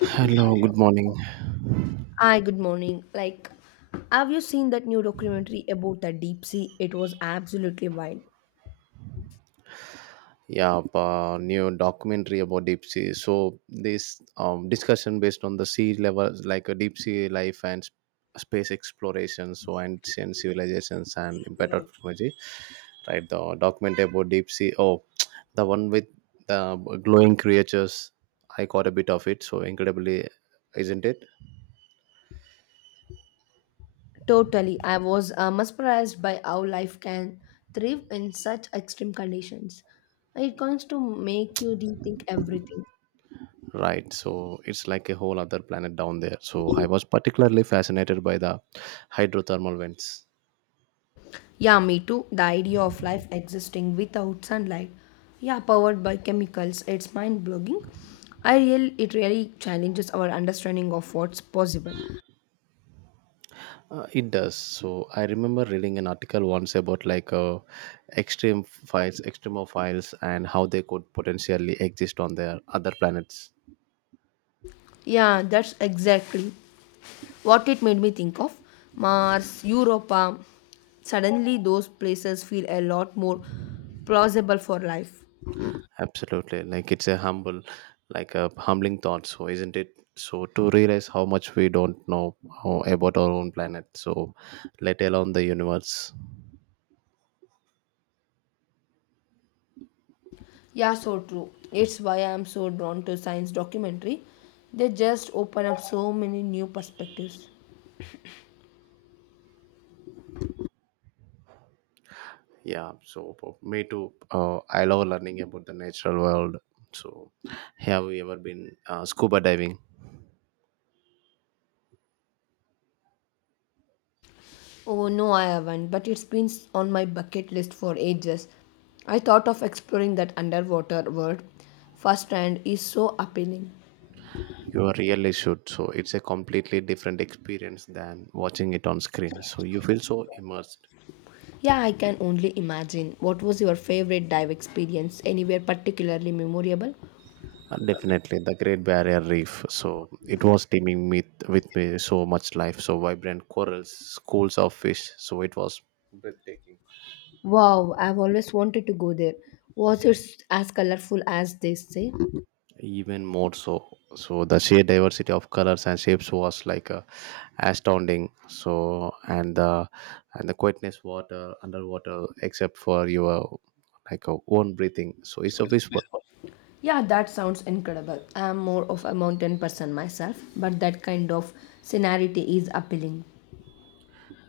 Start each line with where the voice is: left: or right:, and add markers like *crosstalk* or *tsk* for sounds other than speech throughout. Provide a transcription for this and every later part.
right: Hello, good morning.
left: Hi, good morning. Like, have you seen that new documentary about the deep sea? It was absolutely wild.
right: Yeah, new documentary about deep sea. So this discussion based on the sea level, like a deep sea life and space exploration, so ancient civilizations and better technology. Right, the documentary about deep sea. Oh, *tsk* the one with the glowing creatures. I caught a bit of it. So incredibly, isn't it?
left: Totally. I was mesmerized by how life can thrive in such extreme conditions. It comes to make you rethink everything.
right: Right. So it's like a whole other planet down there. So I was particularly fascinated by the hydrothermal vents.
left: Yeah, me too. The idea of life existing without sunlight. Yeah, powered by chemicals. It's mind-blogging. It really challenges our understanding of what's possible.
right: It does. So I remember reading an article once about like extreme files, extremophiles, and how they could potentially exist on their other planets.
left: Yeah, that's exactly. What it made me think of Mars, Europa, suddenly those places feel a lot more plausible for life.
right: Absolutely, like a humbling thought. So isn't it? So to realize how much we don't know about our own planet. So let alone the universe.
left: Yeah, so true. It's why I'm so drawn to science documentary. They just open up so many new perspectives.
right: Yeah. So for me too. I love learning about the natural world. So have you ever been scuba diving?
left: Oh no, I haven't, but it's been on my bucket list for ages. I thought of exploring that underwater world firsthand is so appealing.
right: You really should. So it's a completely different experience than watching it on screen. So you feel so immersed.
left: Yeah, I can only imagine. What was your favorite dive experience? Anywhere particularly memorable?
right: And definitely the Great Barrier Reef. So it was teeming with me so much life, so vibrant corals, schools of fish. So it was breathtaking,
left: Wow, I've always wanted to go there. Was it as colorful as they say?
right: even more so. So the sheer diversity of colors and shapes was like astounding. So and the quietness water underwater except for your like a own breathing, so it's a fish.
left: Yeah, that sounds incredible. I am more of a mountain person myself, but that kind of scenery is appealing.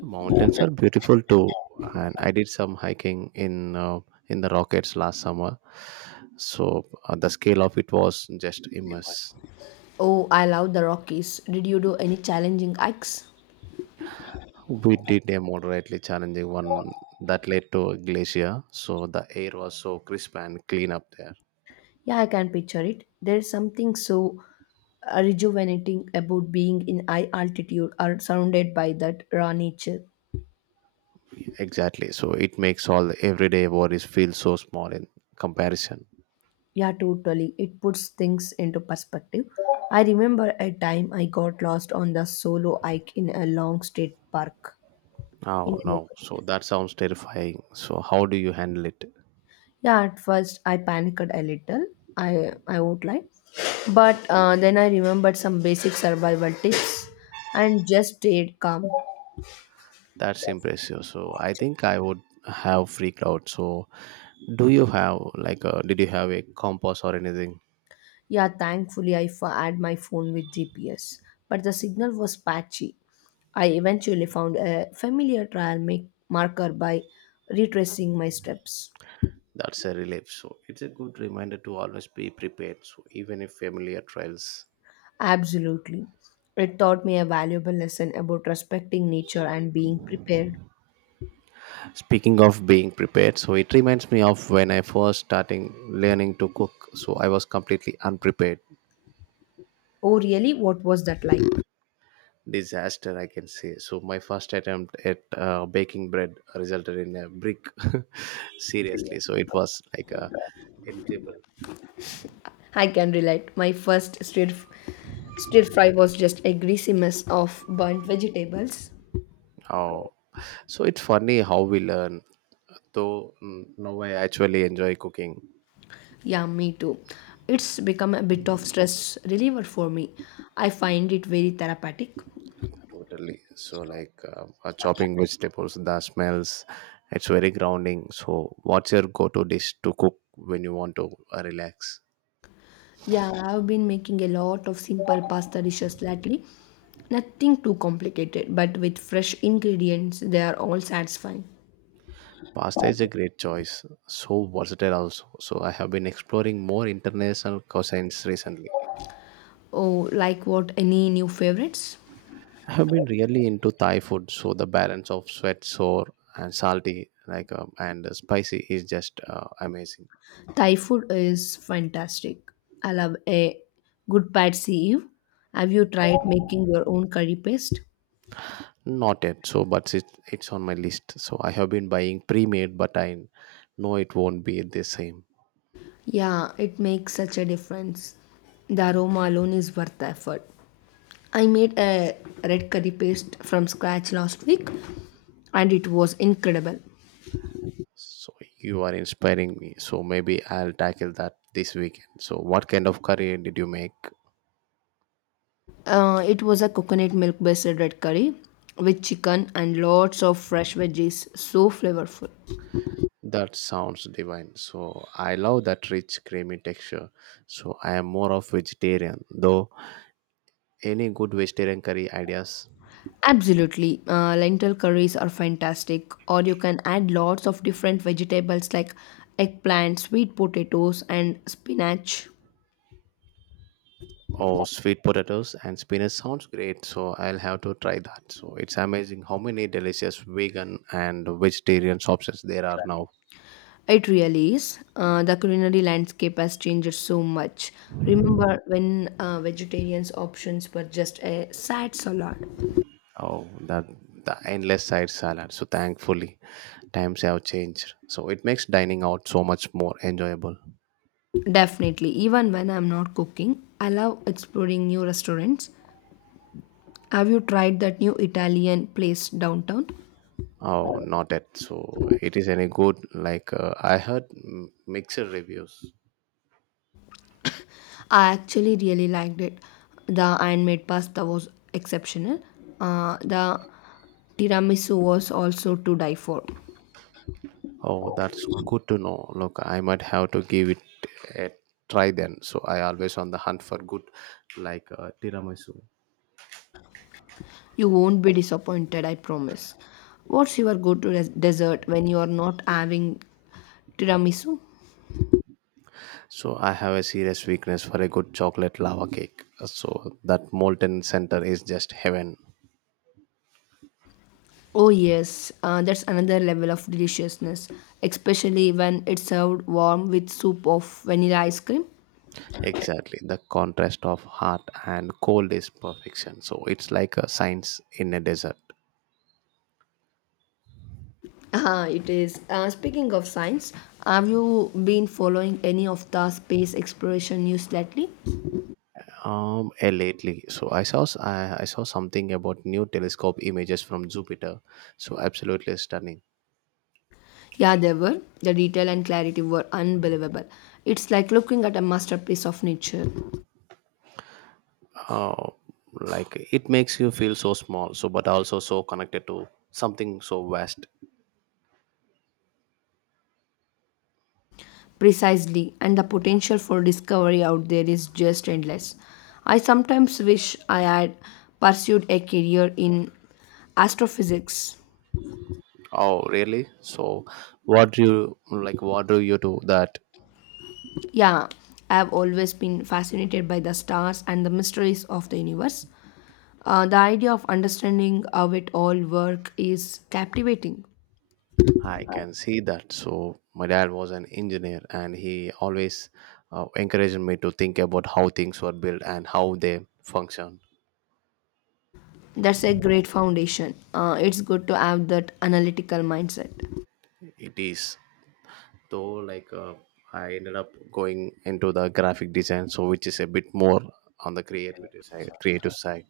right: Mountains are beautiful too, and I did some hiking in the Rockets last summer. So the scale of it was just immense.
left: Oh, I love the Rockies. Did you do any challenging hikes?
right: We did a moderately challenging one that led to a glacier, so the air was so crisp and clean up there.
left: Yeah, I can picture it. There is something so rejuvenating about being in high altitude or surrounded by that raw nature.
right: Exactly, so it makes all the everyday worries feel so small in comparison.
left: Yeah, totally. It puts things into perspective. I remember a time I got lost on the solo hike in a long state park in
right: Oh
left: a
right: no,
left: local.
right: so that sounds terrifying. So how do you handle it?
left: Yeah, at first I panicked a little. I won't lie, but then I remembered some basic survival tips and just stayed calm.
right: That's impressive. So I think I would have freaked out. So do you have like a did you have a compass or anything?
left: Yeah, thankfully I had my phone with GPS, but the signal was patchy. I eventually found a familiar trail marker by retracing my steps.
right: That's a relief. So it's a good reminder to always be prepared. So even if familiar trials.
left: Absolutely. It taught me a valuable lesson about respecting nature and being prepared.
right: Speaking of being prepared, so it reminds me of when I first starting learning to cook. So I was completely unprepared.
left: Oh, really? What was that like?
right: Disaster, I can say. So my first attempt at baking bread resulted in a brick. *laughs* Seriously, so it was like a edible.
left: I can relate. My first stir fry was just a greasy mess of burnt vegetables.
right: Oh. So it's funny how we learn. Though now I actually enjoy cooking
left: Yeah, me too. It's become a bit of stress reliever for me. I find it very therapeutic.
right: totally. So like chopping vegetables, the smells, it's very grounding. So what's your go-to dish to cook when you want to relax?
left: Yeah, I've been making a lot of simple pasta dishes lately. Nothing too complicated, but with fresh ingredients, they are all satisfying.
right: Pasta is a great choice. So versatile also. So I have been exploring more international cuisines recently.
left: Oh, like what? Any new favorites?
right: I have been really into Thai food. So the balance of sweet, sour, and salty, like and spicy, is just amazing.
left: Thai food is fantastic. I love a good pad see ew. Have you tried making your own curry paste?
right: Not yet, so but it's on my list. So I have been buying pre-made, but I know it won't be the same.
left: Yeah, it makes such a difference. The aroma alone is worth the effort. I made a red curry paste from scratch last week and it was incredible.
right: So you are inspiring me. So maybe I'll tackle that this weekend. So what kind of curry did you make?
left: It was a coconut milk based red curry with chicken and lots of fresh veggies. So flavorful.
right: That sounds divine. So I love that rich creamy texture. So I am more of vegetarian, though. Any good vegetarian curry ideas?
left: Absolutely. Lentil curries are fantastic, or you can add lots of different vegetables like eggplant, sweet potatoes, and spinach.
right: Oh, sweet potatoes and spinach sounds great, so I'll have to try that. So it's amazing how many delicious vegan and vegetarian options there are now.
left: It really is. The culinary landscape has changed so much. Remember when vegetarians' options were just a sad salad?
right: Oh, that the endless side salad. So thankfully, times have changed. So it makes dining out so much more enjoyable.
left: Definitely. Even when I'm not cooking, I love exploring new restaurants. Have you tried that new Italian place downtown?
right: Oh, not it. So it is any good. Like I heard mixed reviews.
left: I actually really liked it. The handmade pasta was exceptional. The tiramisu was also to die for.
right: Oh, that's good to know. Look, I might have to give it a try then. So I always on the hunt for good, like tiramisu.
left: You won't be disappointed, I promise. What's your go-to dessert when you are not having tiramisu?
right: So I have a serious weakness for a good chocolate lava cake. So that molten center is just heaven.
left: Oh yes, that's another level of deliciousness, especially when it's served warm with soup of vanilla ice cream.
right: Exactly, the contrast of hot and cold is perfection. So it's like a science in a desert.
left: It is. Speaking of science, have you been following any of the space exploration news lately?
right: Lately, so I saw something about new telescope images from Jupiter. So absolutely stunning.
left: Yeah, they were. The detail and clarity were unbelievable. It's like looking at a masterpiece of nature.
right: uh, like it makes you feel so small, so but also so connected to something so vast.
left: Precisely, and the potential for discovery out there is just endless. I sometimes wish I had pursued a career in astrophysics.
right: Oh really. So what do you, what do you do that?
left: Yeah, I have always been fascinated by the stars and the mysteries of the universe. The idea of understanding how it all work is captivating.
right: I can see that. So my dad was an engineer, and he always encouraged me to think about how things were built and how they function.
left: That's a great foundation. It's good to have that analytical mindset.
right: It is, though, I ended up going into the graphic design, so which is a bit more on the creativity side creative side.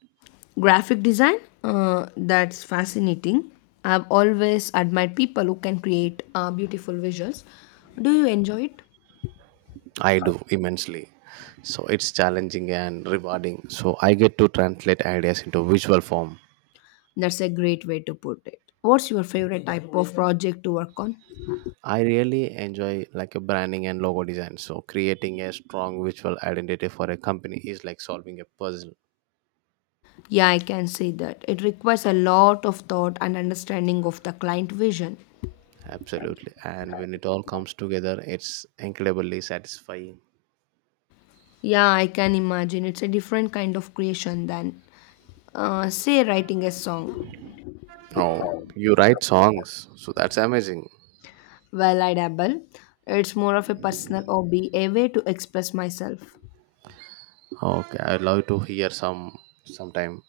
left: Graphic design, that's fascinating. I've always admired people who can create beautiful visuals. Do you enjoy it?
right: I do immensely. So it's challenging and rewarding. So I get to translate ideas into visual form.
left: That's a great way to put it. What's your favorite type of project to work on?
right: I really enjoy like a branding and logo design. So creating a strong visual identity for a company is like solving a puzzle.
left: Yeah, I can say that. It requires a lot of thought and understanding of the client vision.
right: Absolutely. And when it all comes together, it's incredibly satisfying.
left: Yeah, I can imagine. It's a different kind of creation than, say, writing a song.
right: Oh, you write songs. So that's amazing.
left: Well, I dabble. It's more of a personal hobby, a way to express myself.
right: Okay, I'd love to hear some sometime.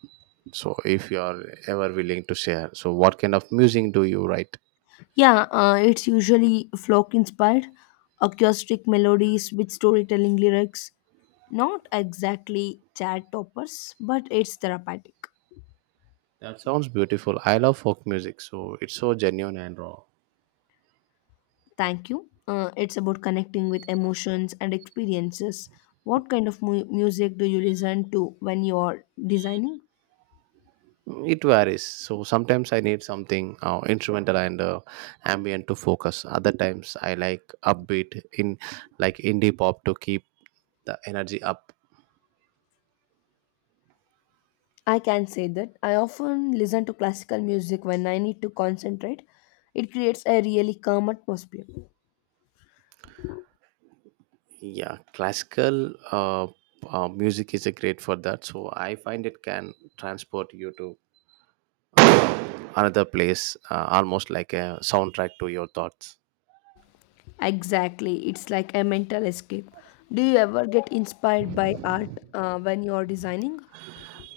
right: So if you are ever willing to share. So what kind of music do you write?
left: Yeah, it's usually folk inspired, acoustic melodies with storytelling lyrics. Not exactly chat toppers, but it's therapeutic.
right: That sounds beautiful. I love folk music, so it's so genuine and raw.
left: Thank you. It's about connecting with emotions and experiences. What kind of music do you listen to when you're designing?
right: It varies. So sometimes I need something instrumental and ambient to focus. Other times I like upbeat in like indie pop to keep the energy up.
left: I can say that. I often listen to classical music when I need to concentrate. It creates a really calm atmosphere.
right: Yeah, classical music is a great for that. So I find it can transport you to another place, almost like a soundtrack to your thoughts.
left: Exactly. It's like a mental escape. Do you ever get inspired by art when you're designing?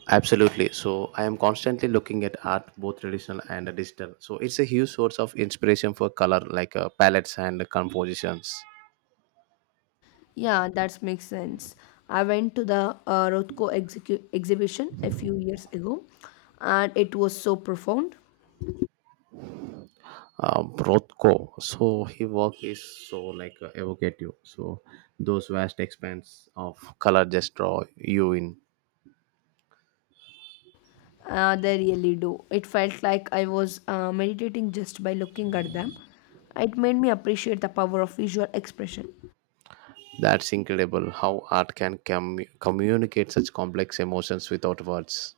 right: Absolutely. So I am constantly looking at art, both traditional and digital. So it's a huge source of inspiration for color, like palettes and compositions.
left: Yeah, that makes sense. I went to the Rothko exhibition a few years ago and it was so profound.
right: Rothko, so his work is so like evocative. So those vast expanse of color just draw you in.
left: They really do. It felt like I was meditating just by looking at them. It made me appreciate the power of visual expression.
right: That's incredible how art can communicate such complex emotions without words.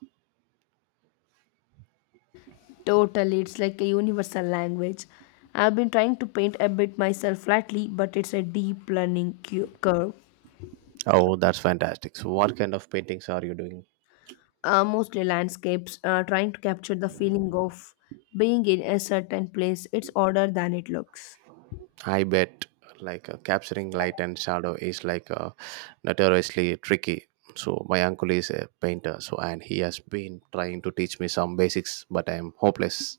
left: Totally, it's like a universal language. I've been trying to paint a bit myself lately, but it's a deep learning curve.
right: Oh, that's fantastic. So, what kind of paintings are you doing?
left: Mostly landscapes, trying to capture the feeling of being in a certain place. It's odder than it looks.
right: I bet like capturing light and shadow is like notoriously tricky. So my uncle is a painter, so and he has been trying to teach me some basics, but I am hopeless.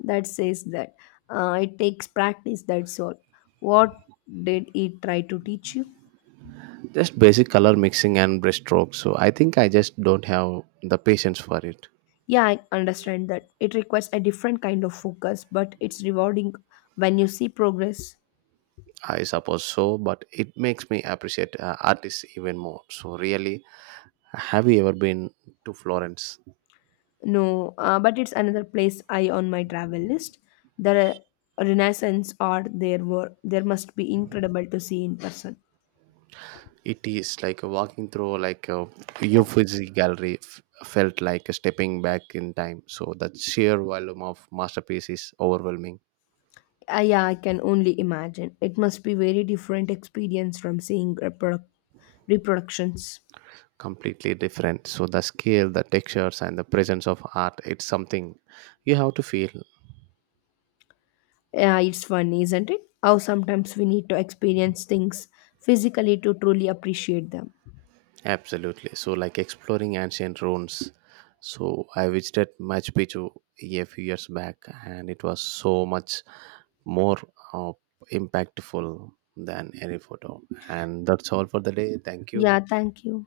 left: That says that it takes practice, that's all. What did it try to teach you?
right: Just basic color mixing and brush strokes. So I think I just don't have the patience for it.
left: Yeah, I understand that. It requires a different kind of focus, but it's rewarding when you see progress.
right: I suppose so, but it makes me appreciate artists even more. So really, have you ever been to Florence?
left: No, but it's another place I on my travel list. The Renaissance art there were there must be incredible to see in person.
right: It is like walking through like a Uffizi gallery felt like stepping back in time. So the sheer volume of masterpiece is overwhelming,
left: Yeah, I can only imagine. It must be very different experience from seeing reproductions.
right: completely different. So the scale, the textures, and the presence of art, it's something you have to feel
left: Yeah, it's funny, isn't it? How sometimes we need to experience things physically to truly appreciate them.
right: absolutely. So like exploring ancient ruins. So I visited Machu Picchu a few years back, and it was so much more uh, impactful than any photo. And that's all for the day. Thank you.
left: Yeah, thank you.